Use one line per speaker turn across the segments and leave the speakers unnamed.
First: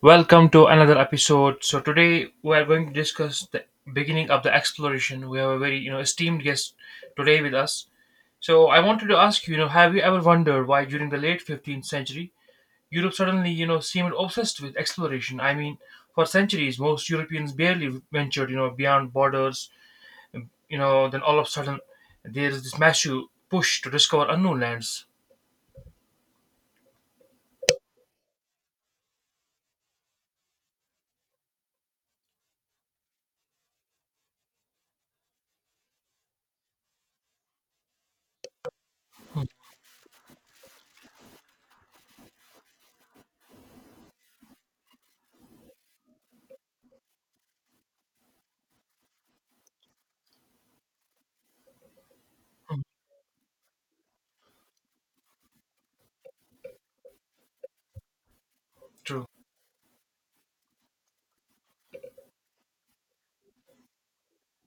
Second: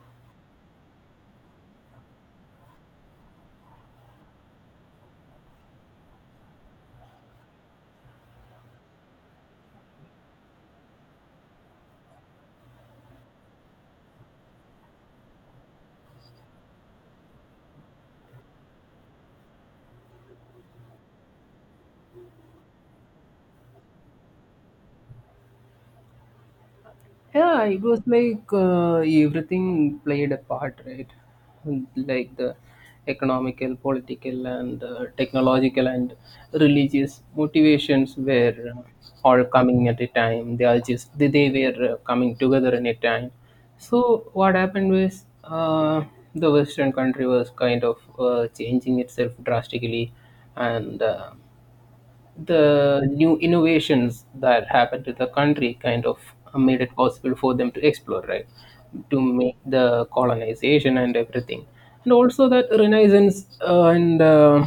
Welcome to another episode. So today we are going to discuss the beginning of the exploration. We have a very esteemed guest today with us. So I wanted to ask you, have you ever wondered why during the late 15th century Europe suddenly seemed obsessed with exploration? I mean, for centuries most Europeans barely ventured beyond borders. Then all of a sudden there is this massive push to discover unknown lands.
Yeah, it was like everything played a part, right? Like the economical, political, and technological and religious motivations were all coming at a time. They are just they were coming together in a time. So what happened was the Western country was kind of changing itself drastically, and
Mm.
the new innovations that happened to the country kind of made it possible for them to explore, right? To
True.
make the colonization and everything. And also that Renaissance and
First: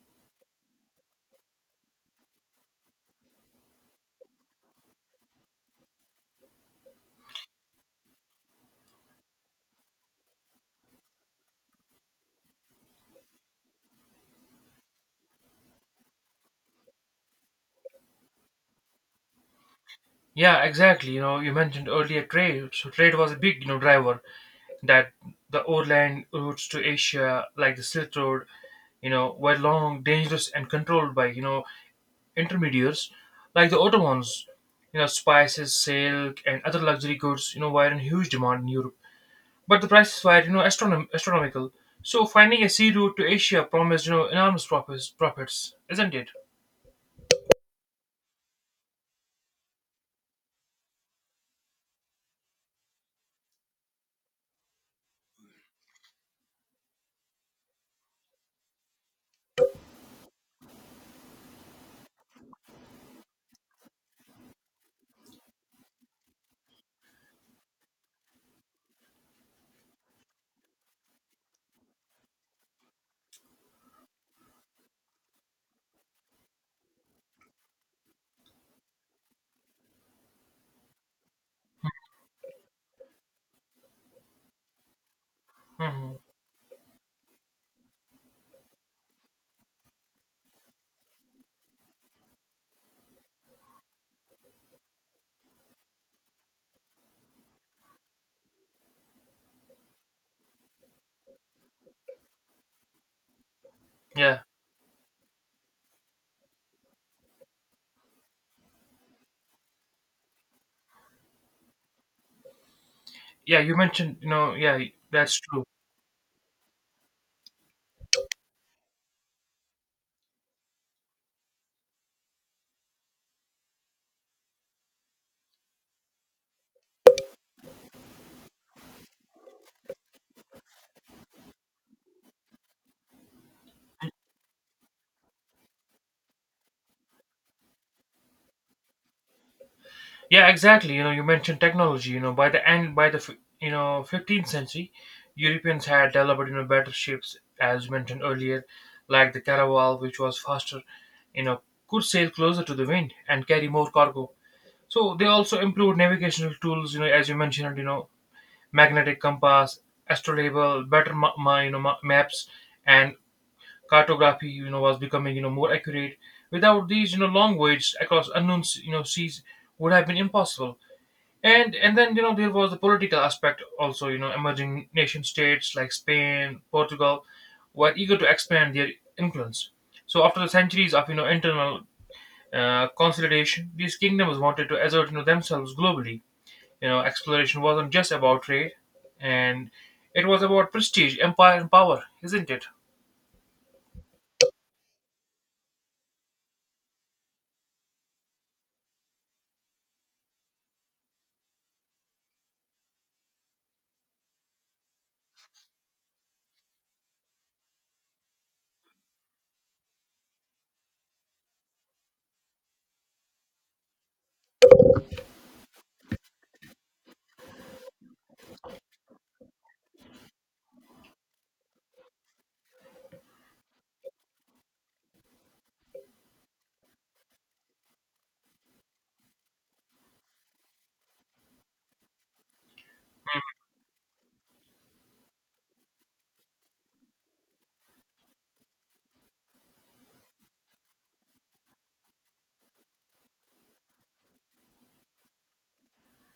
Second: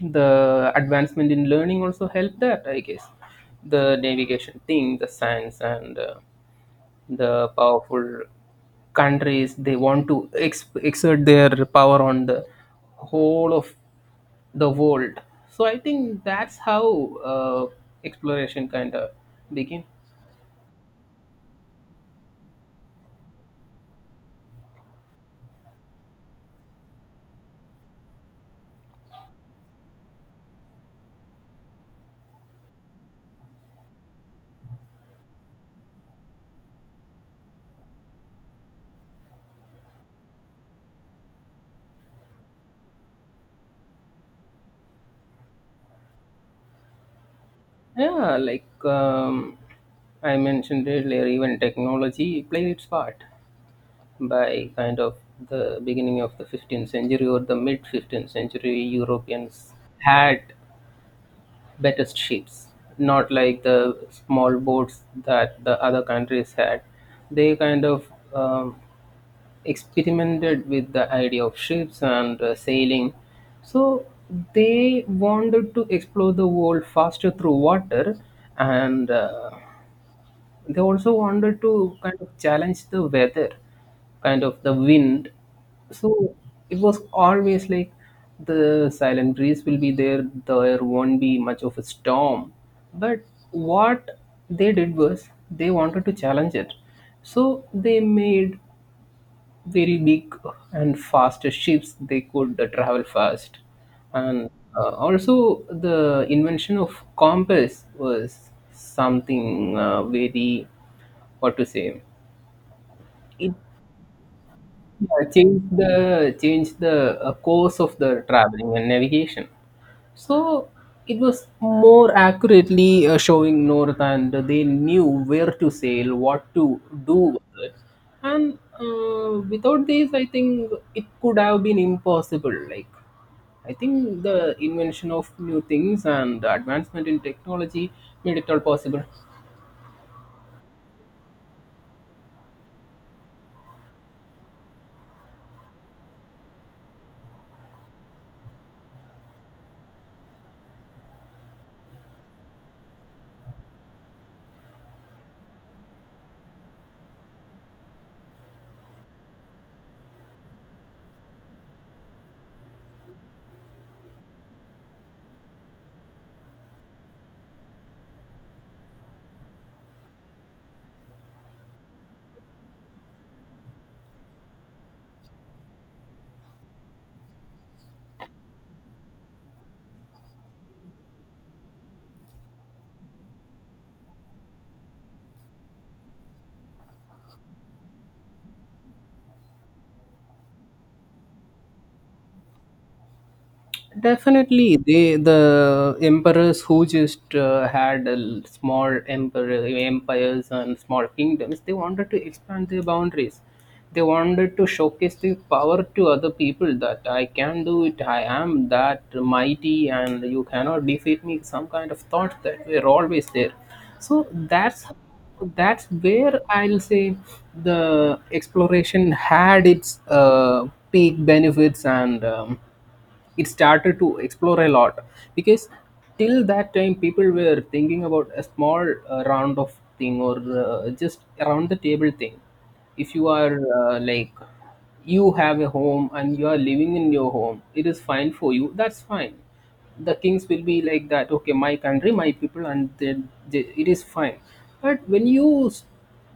the advancement in learning also helped that, I guess. The navigation thing, the science, and the powerful countries they want to exert their power on the whole of the world, so I think that's how uh, exploration kind of begin.
Yeah, exactly. You mentioned earlier trade. So trade was a big driver that the overland routes to Asia, like the Silk Road, were long, dangerous, and controlled by, intermediaries like the Ottomans. Spices, silk, and other luxury goods, were in huge demand in Europe. But the prices were, astronomical. So finding a sea route to Asia promised, enormous profits, isn't it?
Yeah, like I mentioned earlier, even technology played its part by kind of the beginning of the 15th century or the mid 15th century. Europeans had better ships, not like the small boats that the other countries had. They kind of um, experimented with the idea of ships and sailing. So they wanted to explore the world faster through water, and they also wanted to kind of challenge the weather, kind of the wind.
Hmm.
So it was always like the silent breeze will be there, there won't be much of a storm, but what they did was they wanted to challenge it. So they made very big and fast ships, they could travel fast.
Yeah.
And also, the invention of compass was something very, what to say, it
Yeah, you mentioned, yeah, that's true.
changed the course of the traveling and navigation. So it was more accurately showing North, and they knew where to sail, what to do with it. And without this, I think it could have been impossible. Like, I think the invention of new things and the advancement in technology made it all possible.
Yeah, exactly. You mentioned technology. By the end, by the 15th century, Europeans had developed better ships, as mentioned earlier, like the caravel, which was faster, you know, could sail closer to the wind and carry more cargo. So they also improved navigational tools. As you mentioned, magnetic compass, astrolabe, better maps, and cartography, was becoming more accurate. Without these, long voyages across unknown seas would have been impossible, and then there was the political aspect also. Emerging nation states like spain portugal were eager to expand their influence, so after the centuries of internal consolidation, these kingdoms wanted to assert themselves globally. Exploration wasn't just about trade, and it was about prestige, empire, and power, isn't it?
Definitely, the emperors who just had a small emperor empires and small kingdoms, they wanted to expand their boundaries. They wanted to showcase their power to other people that I can do it, I am that mighty, and you cannot defeat me. Some kind of thought that we're always there. So that's where I'll say the exploration had its peak benefits and. It started to explore a lot, because till that time people were thinking about a small round of thing or just around the table thing. If you are like, you have a home and you are living in your home, it is fine for you, that's fine. The kings will be like that, okay, my country, my people, and then they, it is fine. But when you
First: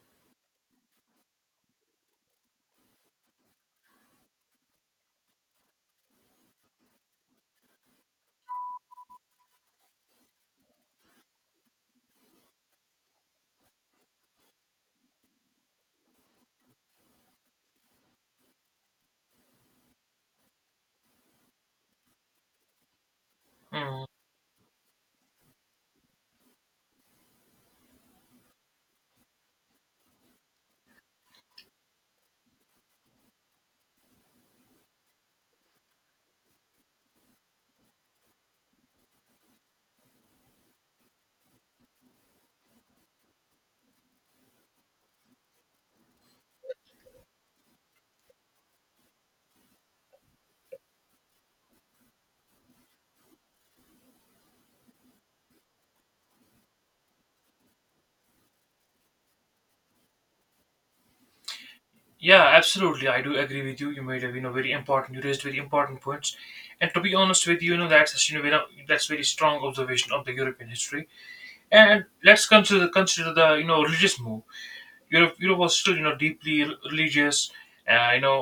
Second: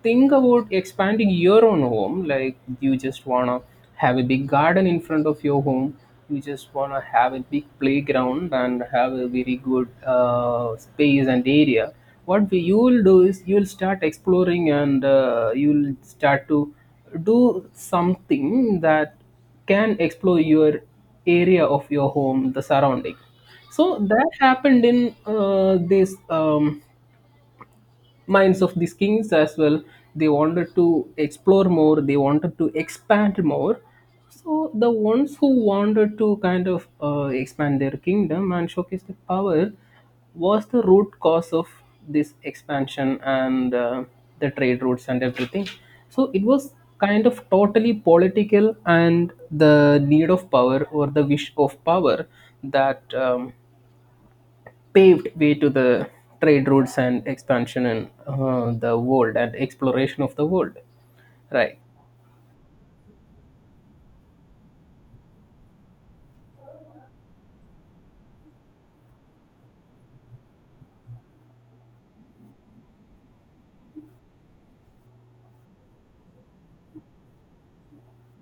think about expanding your own home, like you just want to have a big garden in front of your home, you just want to have a big playground and have a very good space and area, what you will do is you will start exploring, and you will start to do something that can explore your area of your home, the surrounding. So
Mhm.
that happened in this minds of these kings as well. They wanted to explore more, they wanted to expand more. So the ones who wanted to kind of expand their kingdom and showcase their power was the root cause of this expansion and the trade routes and everything. So it was kind of totally political, and the need of power or the wish of power that paved way to the trade routes and expansion in the world and exploration of the world, right?
Yeah, absolutely. I do agree with you. You made a very important. You raised very important points, and to be honest with you, you know that's that's very strong observation of the European history. And let's consider the religious move. Europe was still religious, uh, you know,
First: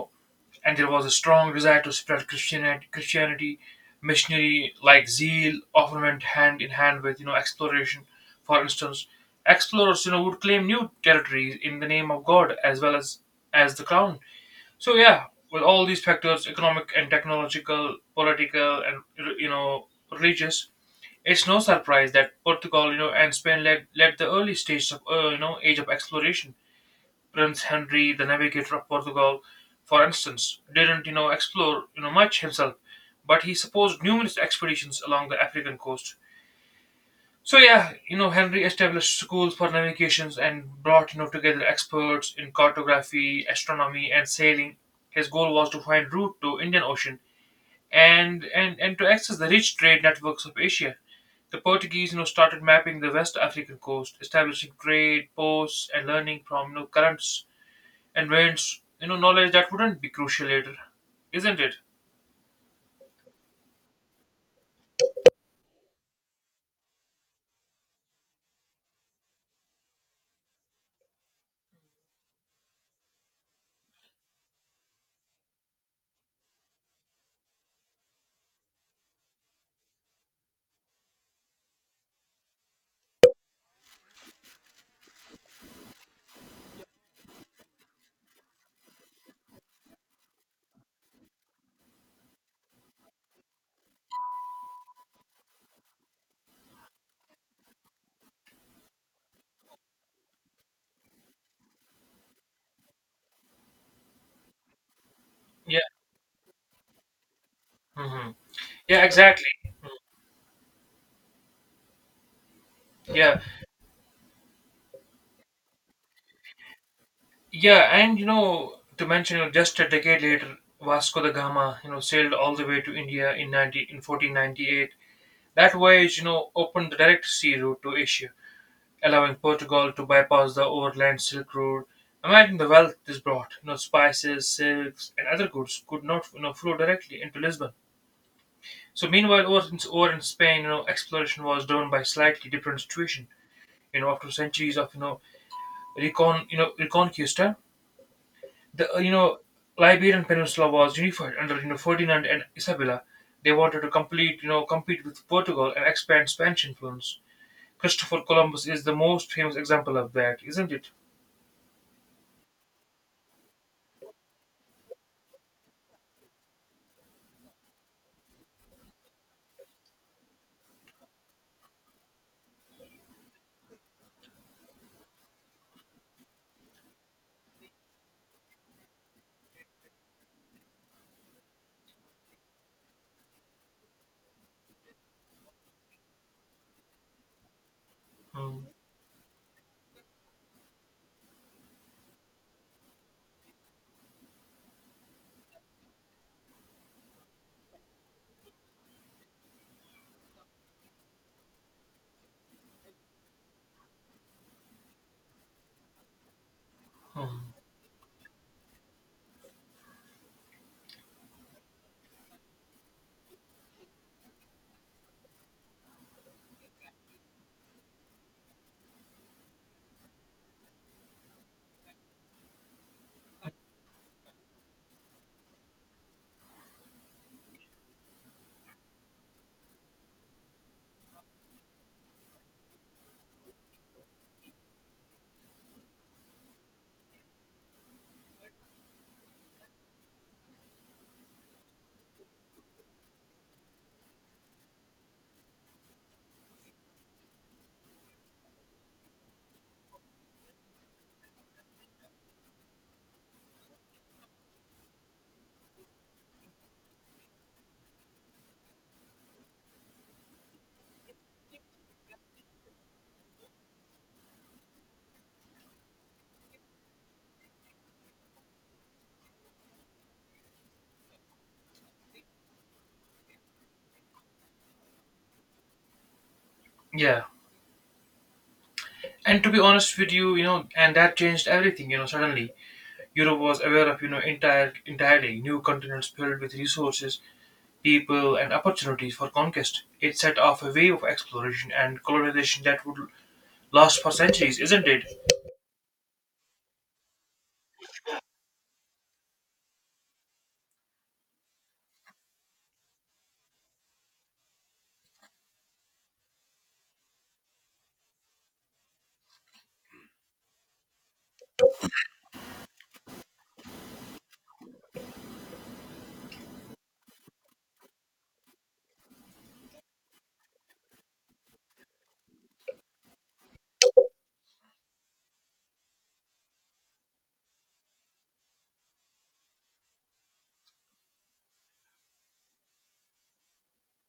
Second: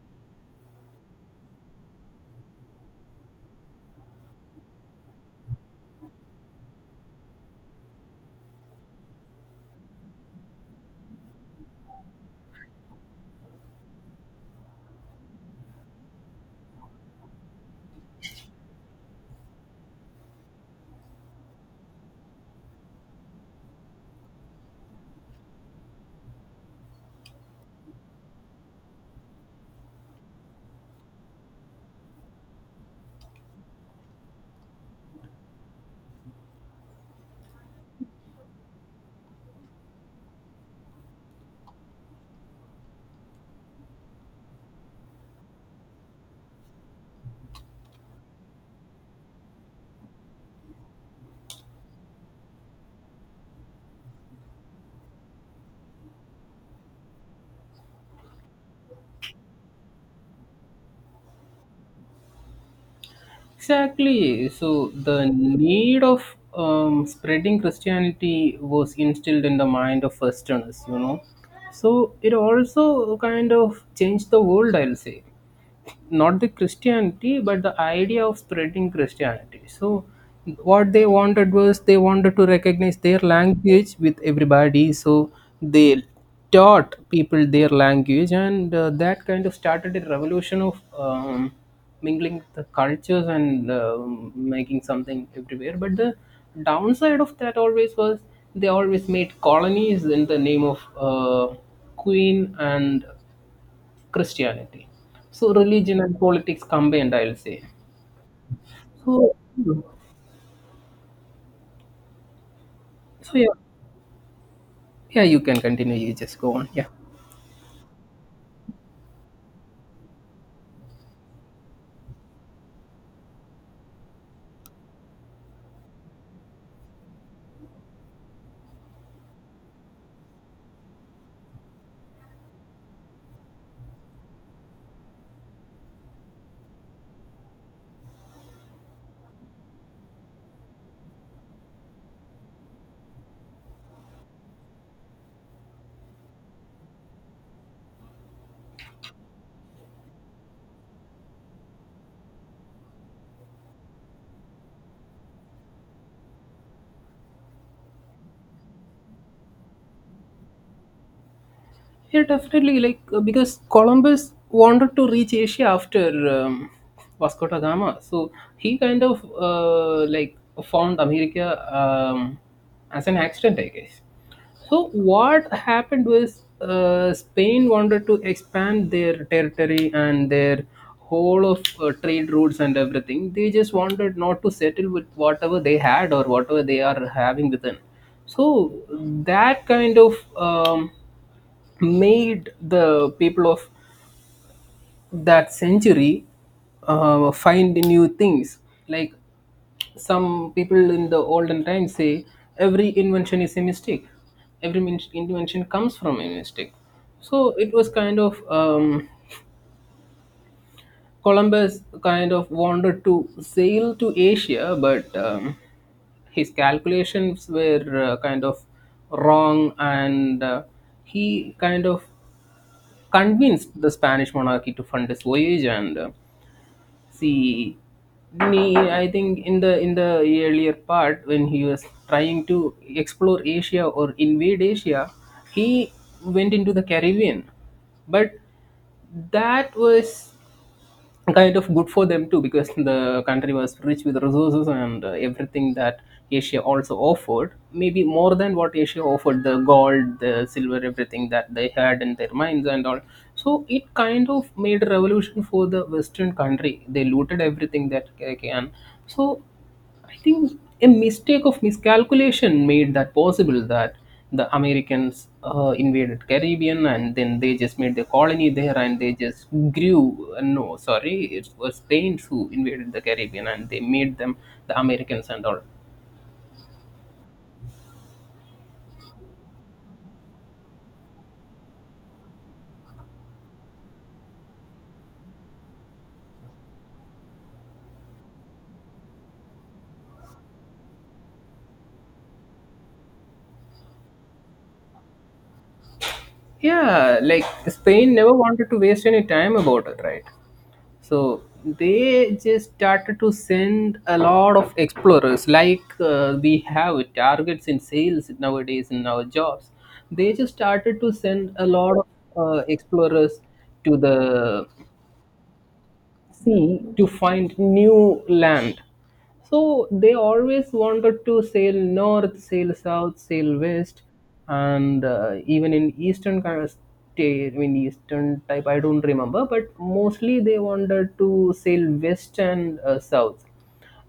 and there was a strong desire to spread Christianity. Missionary like zeal often went hand in hand with exploration. For instance, explorers would claim new territories in the name of God as well as the crown. So yeah, with all these factors, economic and technological, political and you know religious, it's no surprise that Portugal, and Spain led the early stages of age of exploration. Prince Henry, the navigator of Portugal, for instance, didn't explore much himself, but he supposed numerous expeditions along the African coast. So yeah, Henry established schools for navigations and brought together experts in cartography, astronomy, and sailing. His goal was to find route to Indian Ocean and to access the rich trade networks of Asia. The Portuguese started mapping the West African coast, establishing trade posts and learning from currents and winds. Knowledge that wouldn't be crucial later, isn't it?
Exactly. So the need of spreading Christianity was instilled in the mind of Westerners, you know. So it also kind of changed the world, I'll say. Not the Christianity, but the idea of spreading Christianity. So what they wanted was they wanted to recognize their language with everybody. So they taught people their language, and that kind of started a revolution of mingling the cultures and um, making something everywhere. But the downside of that always was, they always made colonies in the name of queen and Christianity. So
Yeah.
religion and politics combined, I'll say.
Hmm. Yeah.
So,
Exactly.
so
Yeah.
yeah, yeah, you can continue. You just go on. Yeah.
Yeah, and to mention, just a decade later, Vasco da Gama, sailed all the way to India in 1498. That voyage, opened the direct sea route to Asia, allowing Portugal to bypass the overland Silk Road. Imagine the wealth this brought. Spices, silks, and other goods could not, flow directly into Lisbon. So, meanwhile, over in Spain, exploration was driven by slightly different situation. After centuries of, reconquista, the Liberian Peninsula was unified under Ferdinand and Isabella. They wanted to complete you know compete with Portugal and expand Spanish influence. Christopher Columbus is the most famous example of that, isn't it?
Yeah, definitely. Like because Columbus wanted to reach Asia after Vasco da Gama, so he kind of like found America, um, as an accident, I guess. So what happened was Spain wanted to expand their territory and their whole of trade routes and everything. They just wanted not to settle with whatever they had or whatever they are having within.
Hmm.
So that kind of made the people of that century find new things. Like some people in the olden times say, every invention is a mistake. Every invention comes from a mistake.
Hmm.
So it was kind of Columbus kind of wanted to sail to Asia, but his calculations were kind of wrong, and he kind of convinced the Spanish monarchy to fund his voyage. And see, me, I think in the earlier part when he was trying to explore Asia or invade Asia, he went into the Caribbean, but that was kind of good for them too, because the country was rich with resources and everything that Asia also offered, maybe more than what Asia offered, the gold, the silver, everything that they had in their mines and all. So it kind of made a revolution for the Western country. They looted everything that they can. So I think a mistake of miscalculation made that possible, that the Americans invaded Caribbean and then they just made the colony there and they just grew. No, sorry, it was Spain who invaded the Caribbean and they made them the Americans and all.
Yeah. And to be honest with you, and that changed everything. Suddenly Europe was aware of entirely new continents filled with resources, people, and opportunities for conquest. It set off a wave of exploration and colonization that would last for centuries, isn't it?
Yeah, like Spain never wanted to waste any time about it, right? So they just started to send a lot of explorers, like we have targets in sales nowadays in our jobs. They just started to send a lot of explorers to the sea to find new land. So they always wanted to sail north, sail south, sail west, and even in eastern kind of state, I mean eastern type, I don't remember, but mostly they wanted to sail west and south.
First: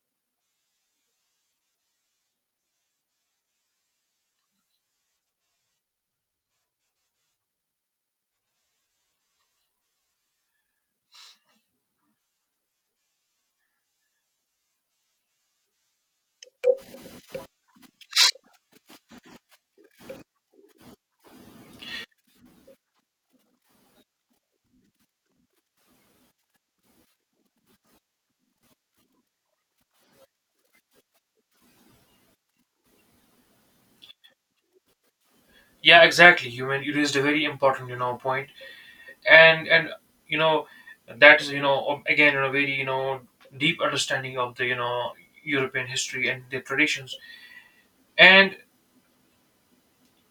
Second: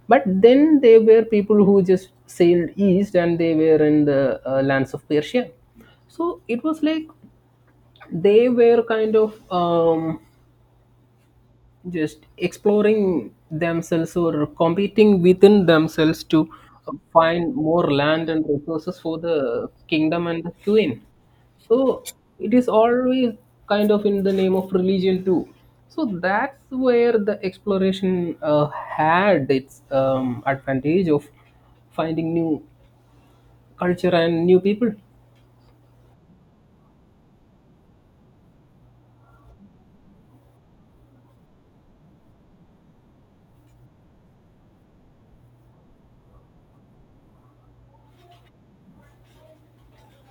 But then there were people who just sailed east and they were in the lands of Persia. So it was like they were kind of just exploring themselves or competing within themselves to find more land and resources for the kingdom and the queen. So it is always kind of in the name of religion too. So that's where the exploration had its advantage of finding new culture and new people.
Yeah, exactly. You mean you raised a very important, point, and you know that is again very deep understanding of the European history and their traditions. And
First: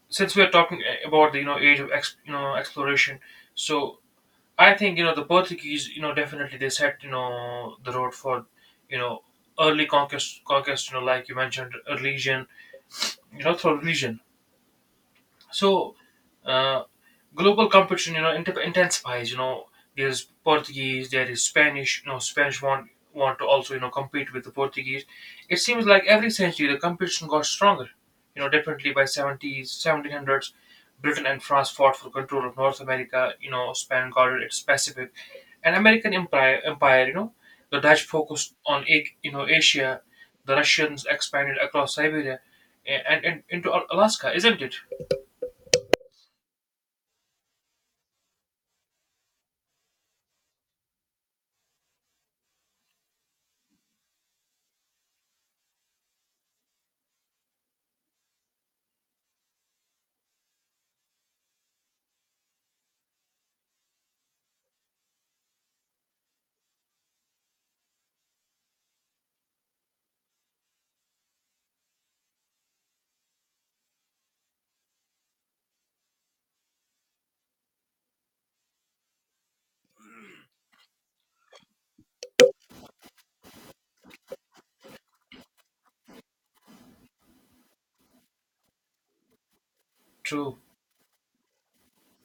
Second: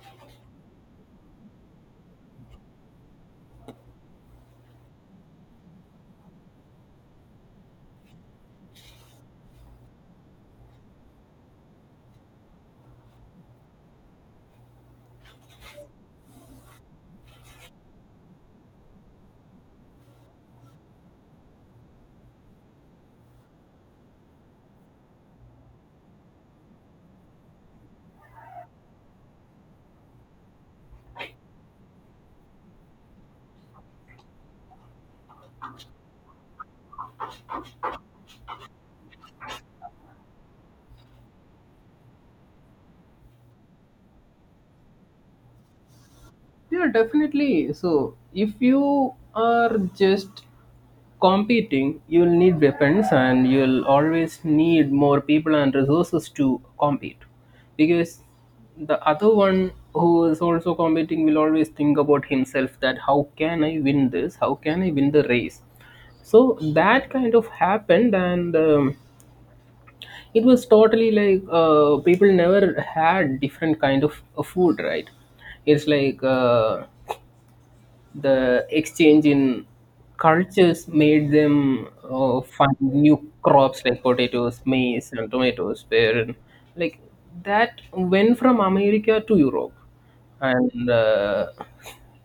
since we are talking about the age of ex, you know exploration, so I think the Portuguese definitely they set the road for you know early conquest, like you mentioned religion, through religion. So, uh, global competition, intensifies. There's Portuguese, there is Spanish. Spanish want to also compete with the Portuguese. It seems like every century the competition got stronger. Definitely by 70s, 1700s, Britain and France fought for control of North America. Spain guarded its Pacific, and American empire, the Dutch focused on Asia. The Russians expanded across Siberia and into Alaska, isn't it?
Yeah, definitely. So if you are just competing, you'll need weapons and you'll always need more people and resources to compete. Because the other one who is also competing will always think about himself that how can I win this? How can I win the race? So that kind of happened, and it was totally like people never had different kind of food, right? It's like the exchange in cultures made them find new crops like potatoes, maize, and tomatoes. Where like that went from America to Europe
True.
and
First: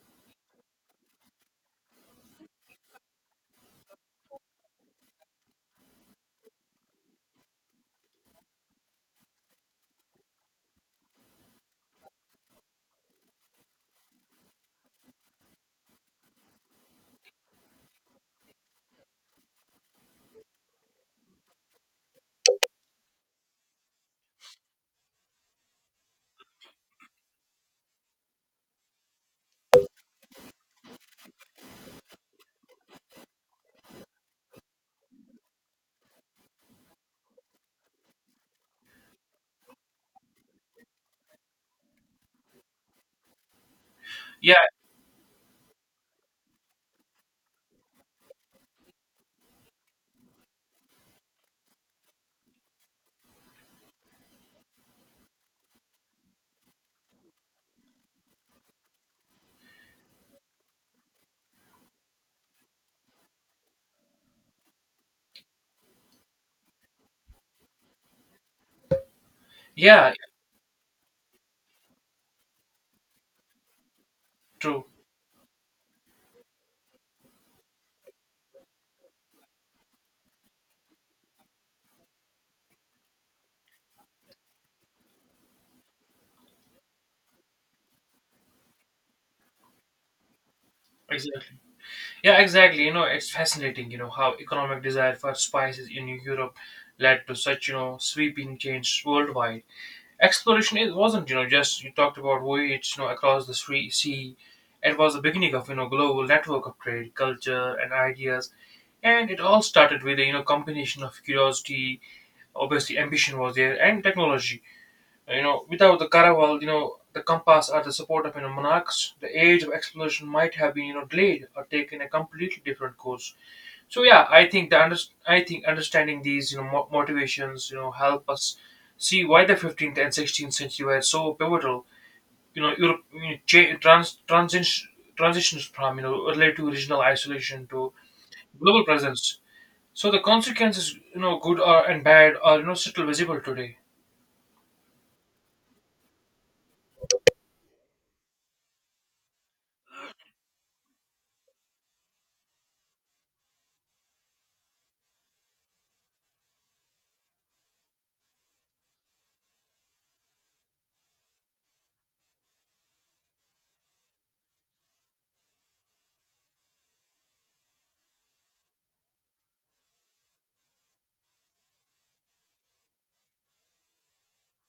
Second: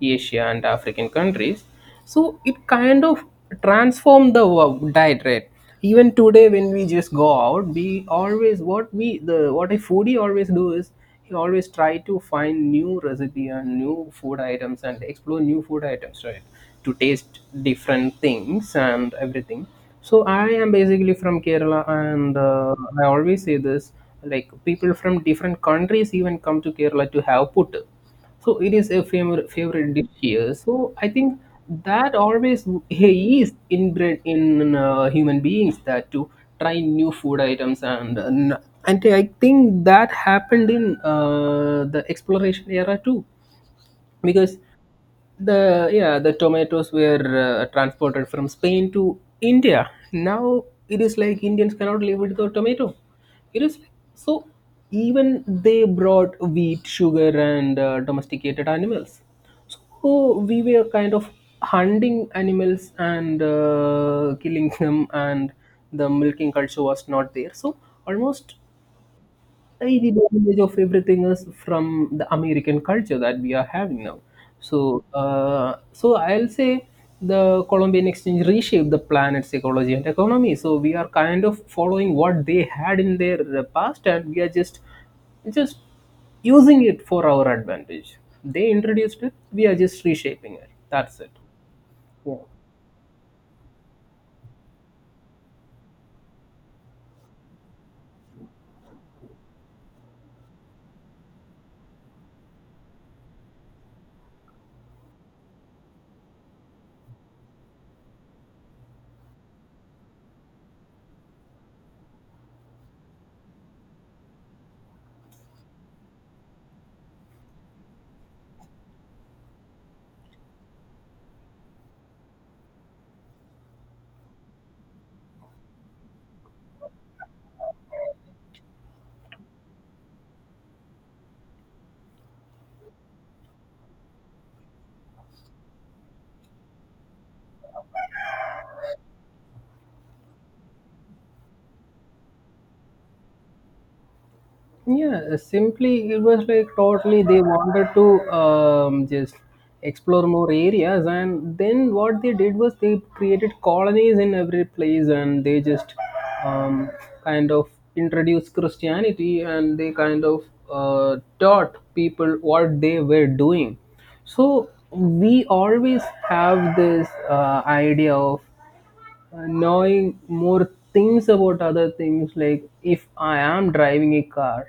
Asia and African countries. So it kind of transformed the diet, right? Even today, when we just go out, we always, what we, the what a foodie always do is he always try to find new recipe and new food items and explore new food items, right? To taste different things and everything. So I am basically from Kerala, and I always say this, like people from different countries even come to Kerala to have puttu. So it is a favorite dish here. So I think that always he is inbred in human beings, that to try new food items and and I think that happened in the exploration era too,
Yeah,
because the, yeah, the tomatoes were transported from Spain to India. Now it is like Indians cannot live without tomato. It is like, so even they brought wheat, sugar, and domesticated animals. So we were kind of hunting animals and killing them, and the milking culture was not there, so almost I, the
yeah,
advantage of everything is from the American culture that we are having now.
true.
So, so I'll say the Columbian Exchange reshaped the planet's ecology and economy. So we are kind of following what they had in their past, and we are just using it for our advantage. They introduced it; we are just reshaping it. That's it.
Exactly.
Yeah.
Yeah, exactly. It's fascinating, how economic desire for spices in Europe led to such, sweeping change worldwide. Exploration it wasn't, just you talked about voyage, across the sea. It was the beginning of, global network of trade, culture, and ideas. And it all started with a, combination of curiosity, obviously ambition was there, and technology. Without the caravel, the compass or the support of monarchs, the age of exploration might have been delayed or taken a completely different course. So yeah, I think I think understanding these motivations help us see why the 15th and 16th century were so pivotal. Europe transitions from early to regional isolation to global presence. So the consequences, good or and bad, are still visible today.
Yeah, simply it was like totally they wanted to just explore more areas, and then what they did was they created colonies in every place, and they just um, kind of introduced Christianity, and they kind of taught people what they were doing. So we always have this idea of knowing more things about other things, like if I am driving a car,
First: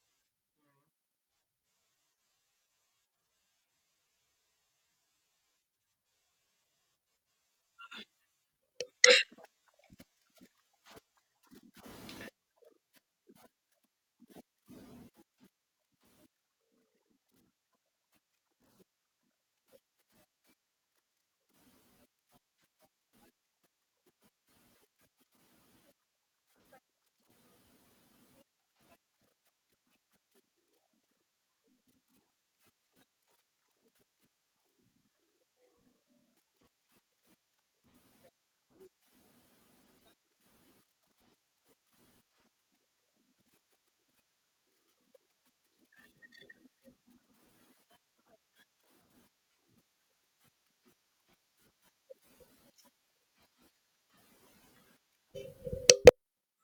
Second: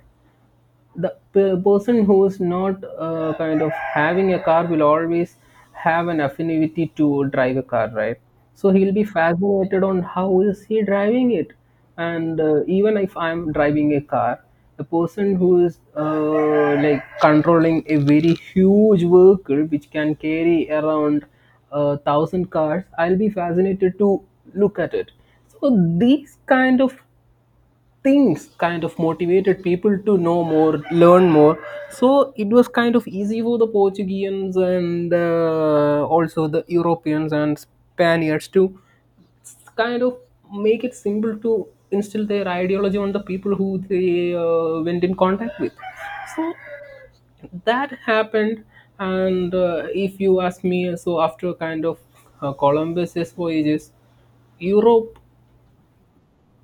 the person who is not kind of having a car will always have an affinity to drive a car, right? So he'll be fascinated on how is he driving it. And even if I'm driving a car, the person who is like controlling a very huge vehicle which can carry around a thousand cars, I'll be fascinated to look at it. So these kind of things kind of motivated people to know more, learn more. So it was kind of easy for the Portuguese and also the Europeans and Spaniards to kind of make it simple to instill their ideology on the people who they went in contact with. So that happened, and if you ask me, so after kind of Columbus's voyages, Europe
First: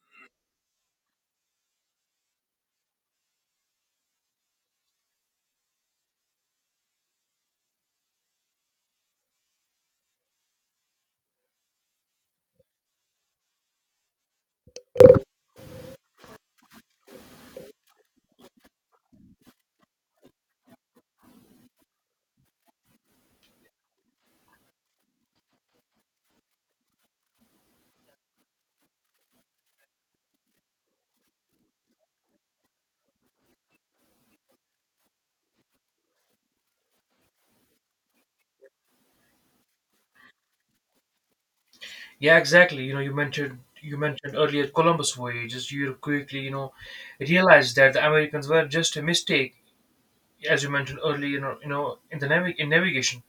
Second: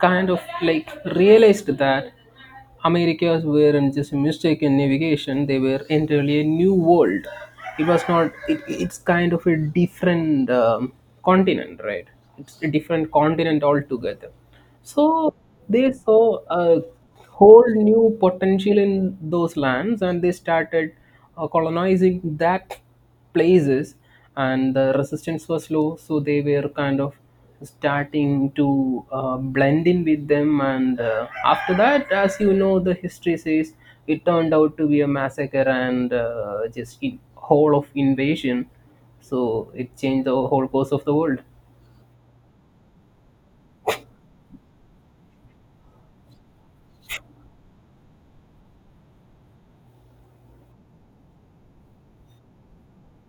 kind of like realized that Americas weren't just a mistake in navigation, they were entirely a new world. It was not, it's kind of a different continent, right? It's a different continent altogether. So they saw a whole new potential in those lands, and they started colonizing that places, and the resistance was low, so they were kind of starting to blend in with them. And after that, as you know, the history says it turned out to be a massacre and just in whole of invasion. So it changed the whole course of the world.
Yeah, exactly. You mentioned earlier Columbus voyages. You quickly, realized that the Americans were just a mistake, as you mentioned earlier. In navigation.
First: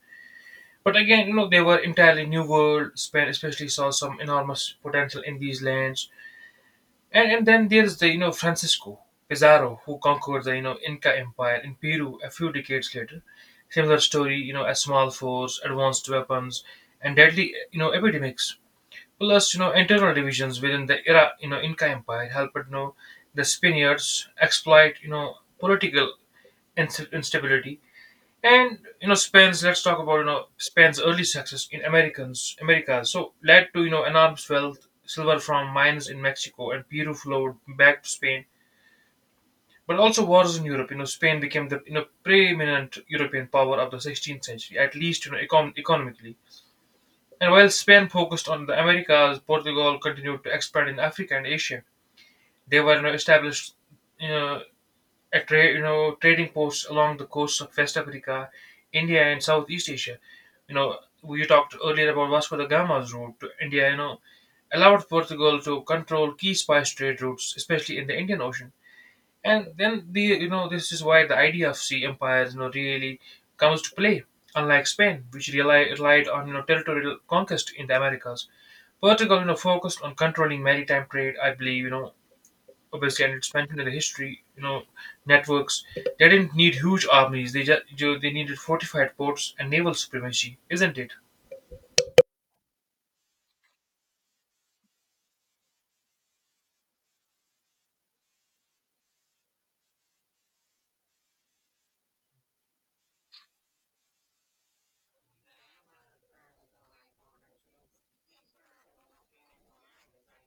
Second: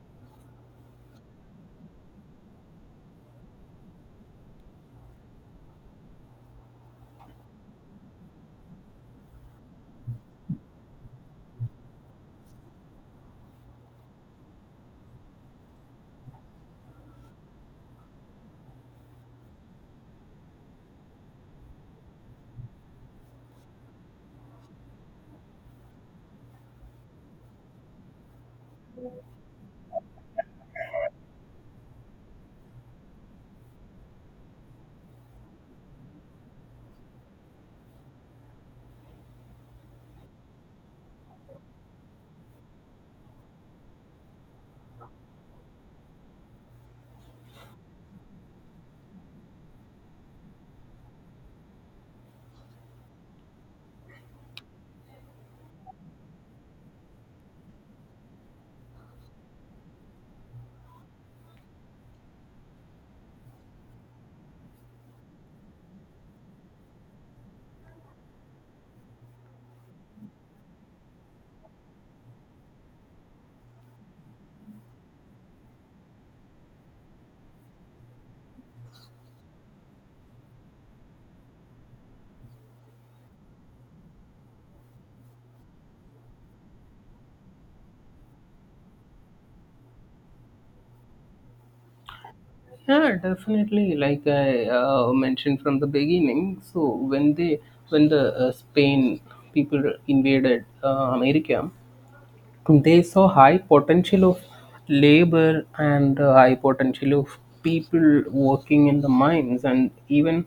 But again, they were entirely new world. Spain especially saw some enormous potential in these lands. And then there's the Francisco Pizarro who conquered the Inca Empire in Peru a few decades later. Similar story, a small force, advanced weapons, and deadly epidemics. Plus, internal divisions within the era, Inca Empire helped, the Spaniards exploit, political instability. And you know, Spain's. let's talk about Spain's early success in Americans, America, so led to enormous wealth, silver from mines in Mexico and Peru flowed back to Spain. But also wars in Europe. Spain became the preeminent European power of the 16th century, at least economically. And while Spain focused on the Americas, Portugal continued to expand in Africa and Asia. They were established you know, at tra- you know, trading posts along the coasts of West Africa, India, and Southeast Asia. You know, we talked earlier about Vasco da Gama's route to India. Allowed Portugal to control key spice trade routes, especially in the Indian Ocean, and then the you know this is why the idea of sea empires really comes to play. Unlike spain which relied on territorial conquest in the americas, portugal focused on controlling maritime trade. I believe obviously, and it's mentioned in the history, networks. They didn't need huge armies, they needed fortified ports and naval supremacy, isn't it?
Yeah, definitely, like I mentioned from the beginning. So when they, when the Spain people invaded America. They saw high potential of labor and high potential of people working in the mines. And even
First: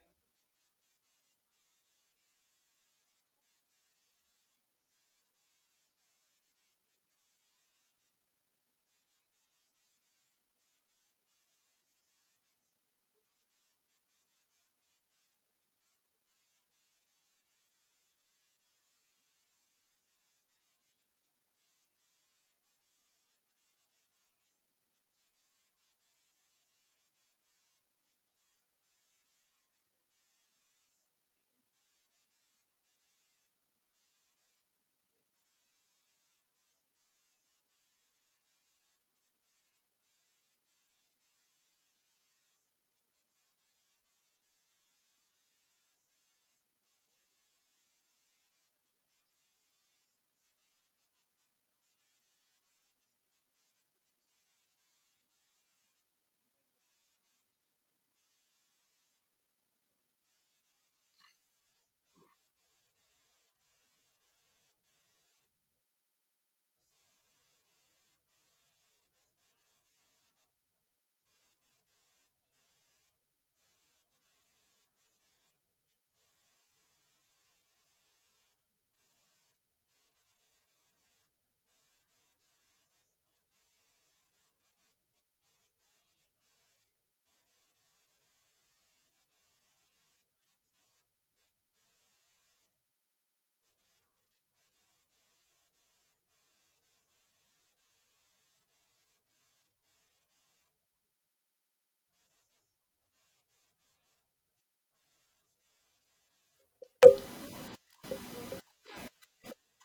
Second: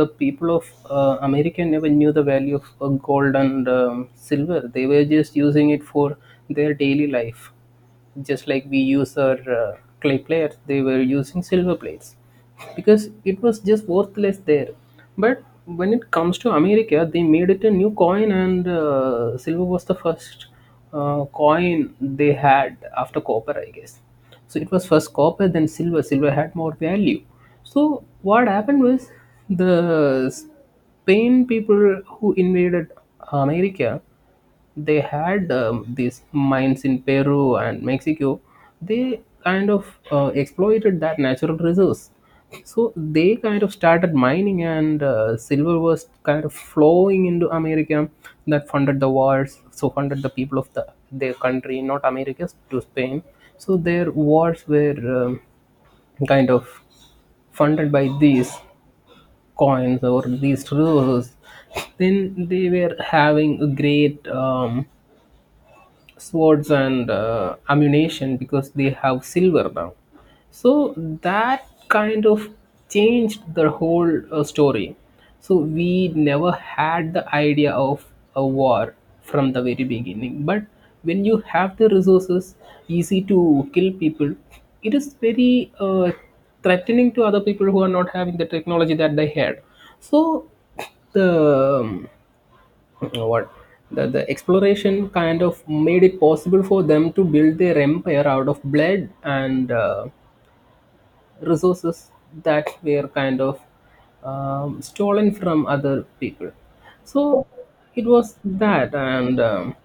the people of America never knew the value of gold and silver. They were just using it for their daily life, just like we use our clay plates. They were using silver plates because it was just worthless there. But when it comes to America, they made it a new coin, and silver was the first coin they had after copper, I guess. So it was first copper, then silver. Silver had more value. So what happened was, the Spain people who invaded America, they had these mines in Peru and Mexico. They kind of exploited that natural resource. So they kind of started mining, and silver was kind of flowing into America. That funded the wars, so funded the people of the their country, not America's, to Spain. So their wars were um, kind of funded by these coins or these resources. Then they were having a great, swords and ammunition, because they have silver now. So that kind of changed the whole story. So we never had the idea of a war from the very beginning. But when you have the resources, easy to kill people, it is very threatening to other people who are not having the technology that they had. So the um, uh, what the exploration kind of made it possible for them to build their empire out of blood and resources that were kind of stolen from other people. So it was that. And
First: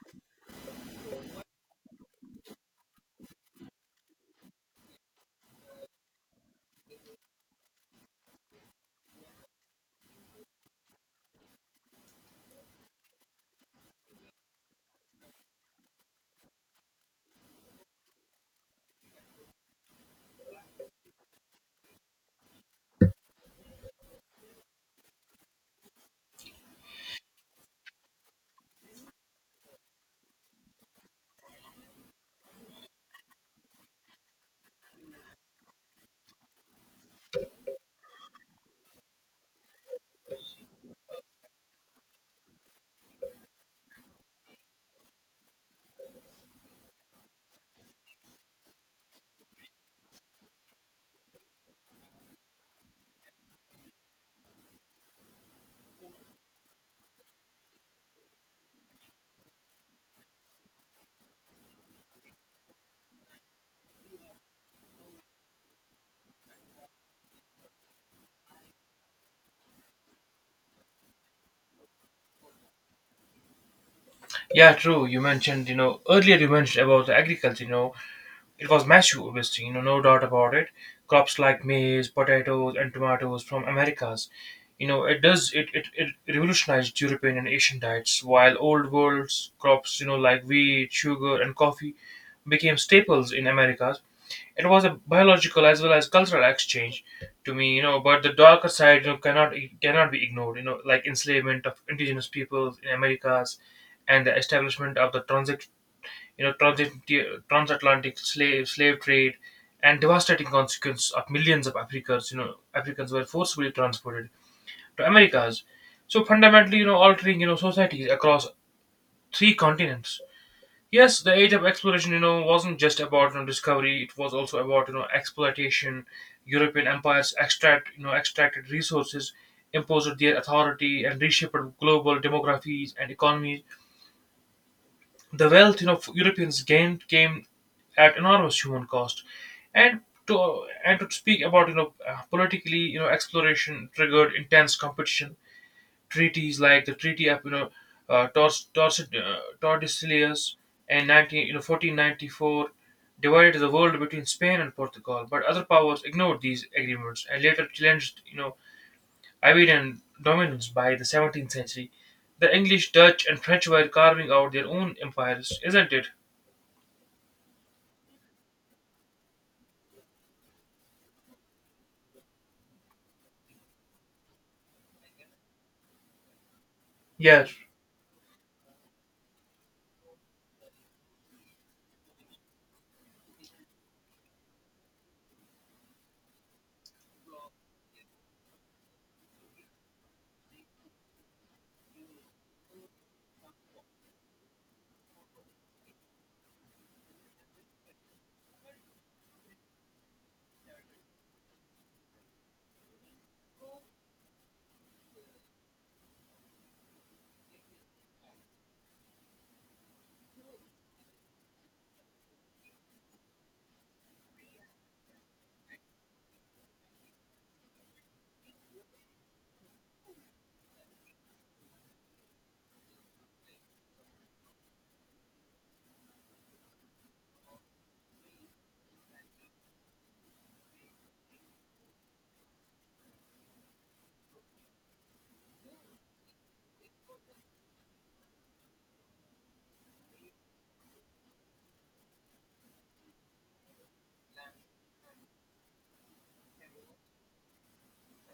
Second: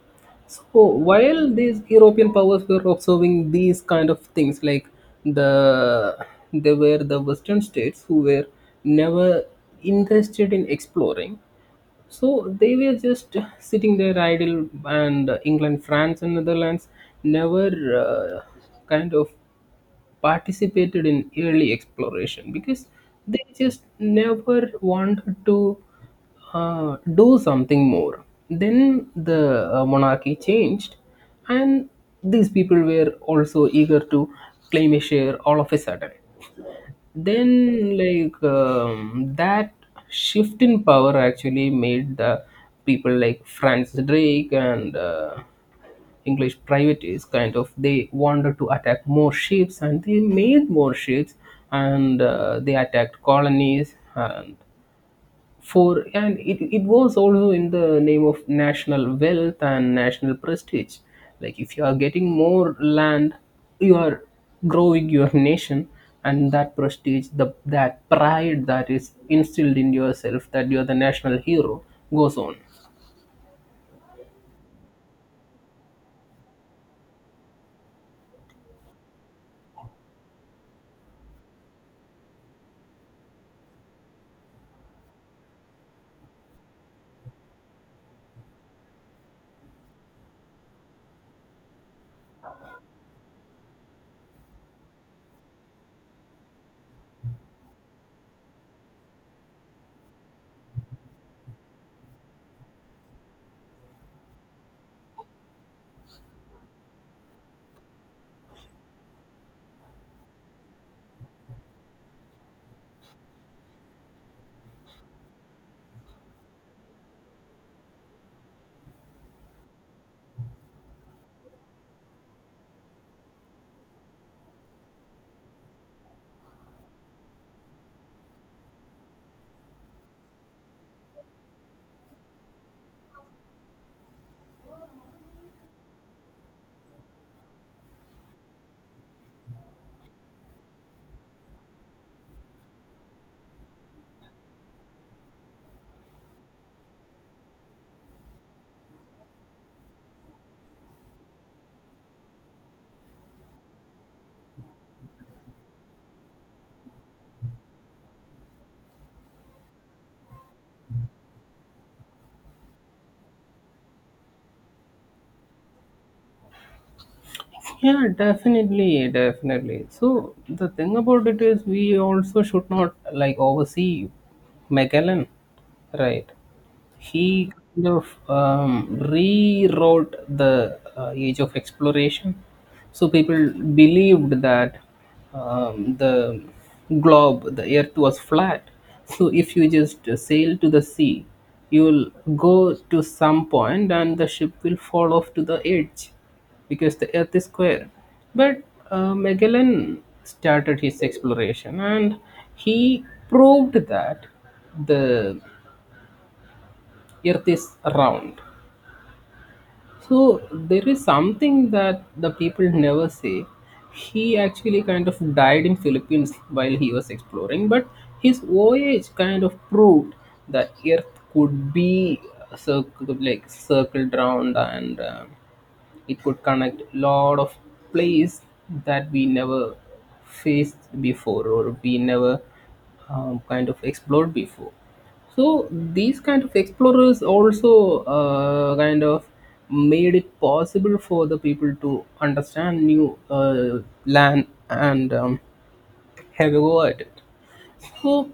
so while these European powers were observing these kind of things, like the they were the Western states who were never interested in exploring, so they were just sitting there idle. And England, France, and Netherlands never uh, kind of participated in early exploration because they just never wanted to do something more. Then the monarchy changed, and these people were also eager to claim a share all of a sudden. Then, like, that shift in power actually made the people like Francis Drake and English privateers, kind of, they wanted to attack more ships, and they made more ships, and they attacked colonies. And for and it was also in the name of national wealth and national prestige. Like, if you are getting more land, you are growing your nation, and that prestige, the that pride that is instilled in yourself, that you are the national hero, goes on.
Yeah, true. You mentioned earlier, you mentioned about the agriculture. It was massive, obviously, no doubt about it. Crops like maize, potatoes, and tomatoes from Americas. It does it revolutionized European and Asian diets, while old world crops, like wheat, sugar, and coffee became staples in Americas. It was a biological as well as cultural exchange to me, but the darker side cannot be ignored, like enslavement of indigenous peoples in Americas and the establishment of the transit you know, transit- transatlantic slave trade, and devastating consequence of millions of Africans, Africans were forcibly transported to Americas. So fundamentally, altering societies across three continents. Yes, the age of exploration, wasn't just about discovery. It was also about exploitation. European empires extracted resources, imposed their authority, and reshaped global demographies and economies. The wealth, Europeans gained came at enormous human cost. And and to speak about politically, exploration triggered intense competition. Treaties like the Treaty of Tordesillas in 19 you know 1494 divided the world between Spain and Portugal. But other powers ignored these agreements and later challenged Iberian dominance by the 17th century. The English, Dutch, and French were carving out their own empires, isn't it?
Yeah, definitely, definitely. So the thing about it is, we also should not like oversee Magellan, right? He
Yes.
kind of rewrote the age of exploration. So people believed that, the globe, the earth was flat. So if you just sail to the sea, you will go to some point and the ship will fall off to the edge, because the earth is square. But Magellan started his exploration, and he proved that the earth is round. So there is something that the people never say: he actually kind of died in Philippines while he was exploring, but his voyage kind of proved that earth could be circled, like circled round. And it could connect lot of place that we never faced before, or we never kind of explored before. So these kind of explorers also kind of made it possible for the people to understand new land, and have a go at it. So,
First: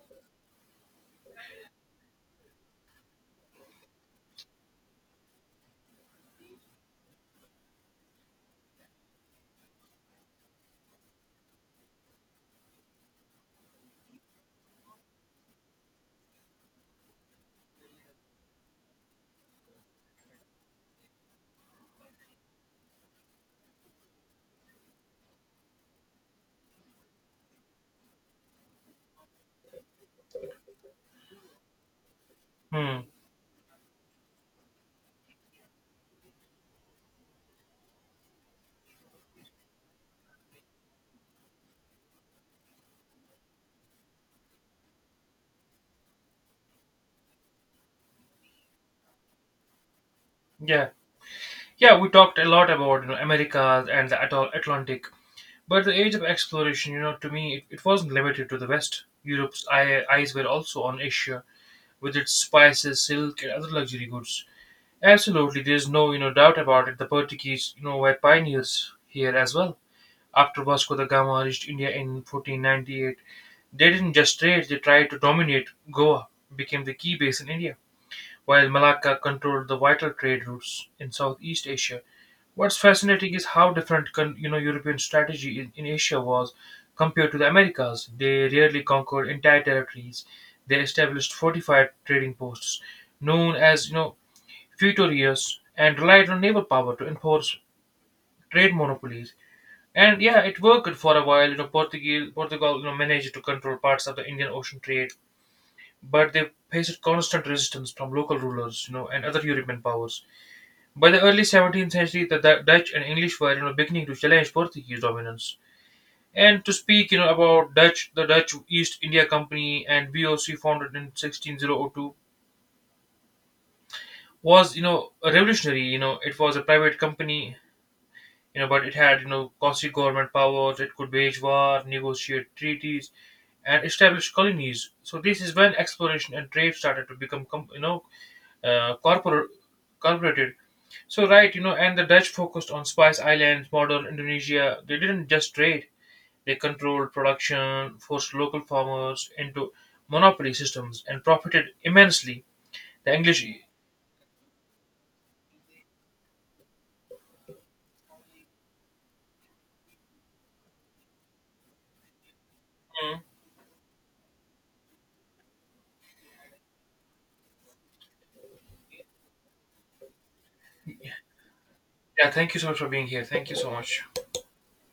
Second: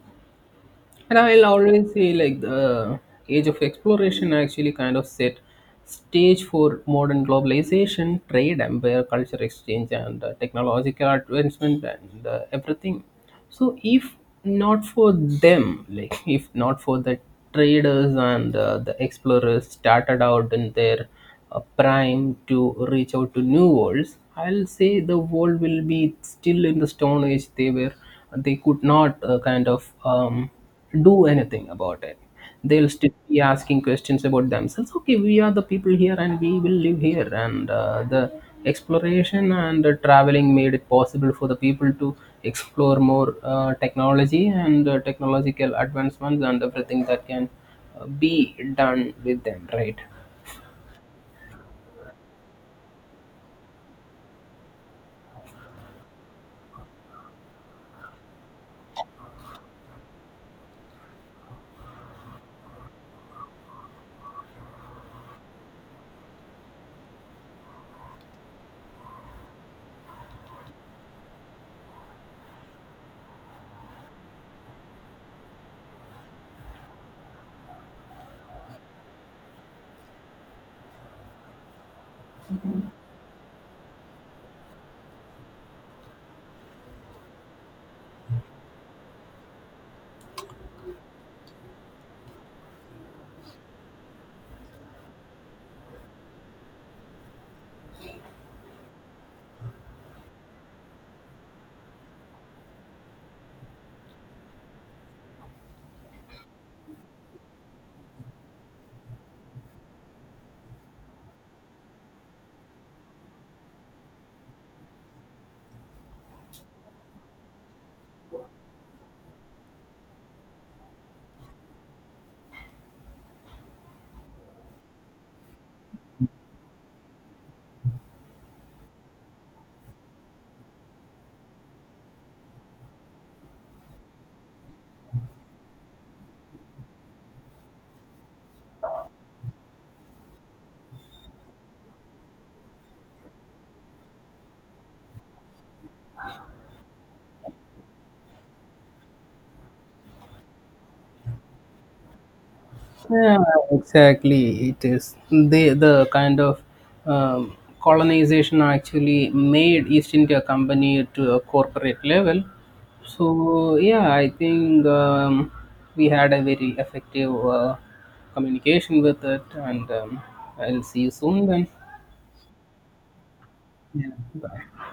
and I'll always say, like, the age of exploration actually kind of set stage for modern globalization, trade, empire, culture exchange, and technological advancement, and everything. So if not for them, like if not for the traders and the explorers started out in their prime to reach out to new worlds, I'll say the world will be still in the stone age. They were, they could not do anything about it. They'll
Hmm.
still be asking questions about themselves: okay, we are the people here and we will live here. And the exploration and the traveling made it possible for the people to explore more technology and technological advancements, and everything that can be done with them, right?
Yeah. Yeah, we talked a lot about, America and the Atlantic, but the age of exploration, to me, it wasn't limited to the West. Europe's eyes were also on Asia, with its spices, silk, and other luxury goods. Absolutely, there's no, doubt about it. The Portuguese, were pioneers here as well. After Vasco da Gama reached India in 1498, they didn't just trade; they tried to dominate Goa, became the key base in India, while Malacca controlled the vital trade routes in Southeast Asia. What's fascinating is how different European strategy in Asia was compared to the Americas. They rarely conquered entire territories. They established fortified trading posts known as futurias and relied on naval power to enforce trade monopolies. And yeah, it worked for a while. Portugal, managed to control parts of the Indian Ocean trade, but they faced constant resistance from local rulers, and other European powers. By the early 17th century, the Dutch and English were, beginning to challenge Portuguese dominance. And to speak, about Dutch, the Dutch East India Company and VOC founded in 1602 was, a revolutionary. It was a private company, but it had, costly government powers. It could wage war, negotiate treaties, and establish colonies. So this is when exploration and trade started to become, uh, corporate, corporated. So right, and the Dutch focused on Spice Islands, modern Indonesia. They didn't just trade; they controlled production, forced local farmers into monopoly systems, and profited immensely. The
Yeah,
English. Mm.
exactly. It is, the kind of colonization actually made East India Company to a corporate level. So yeah, I think we had a very effective communication with it, and I'll see you soon then.
Yeah. Thank you so much for being here. Thank you so much.
Yeah, bye.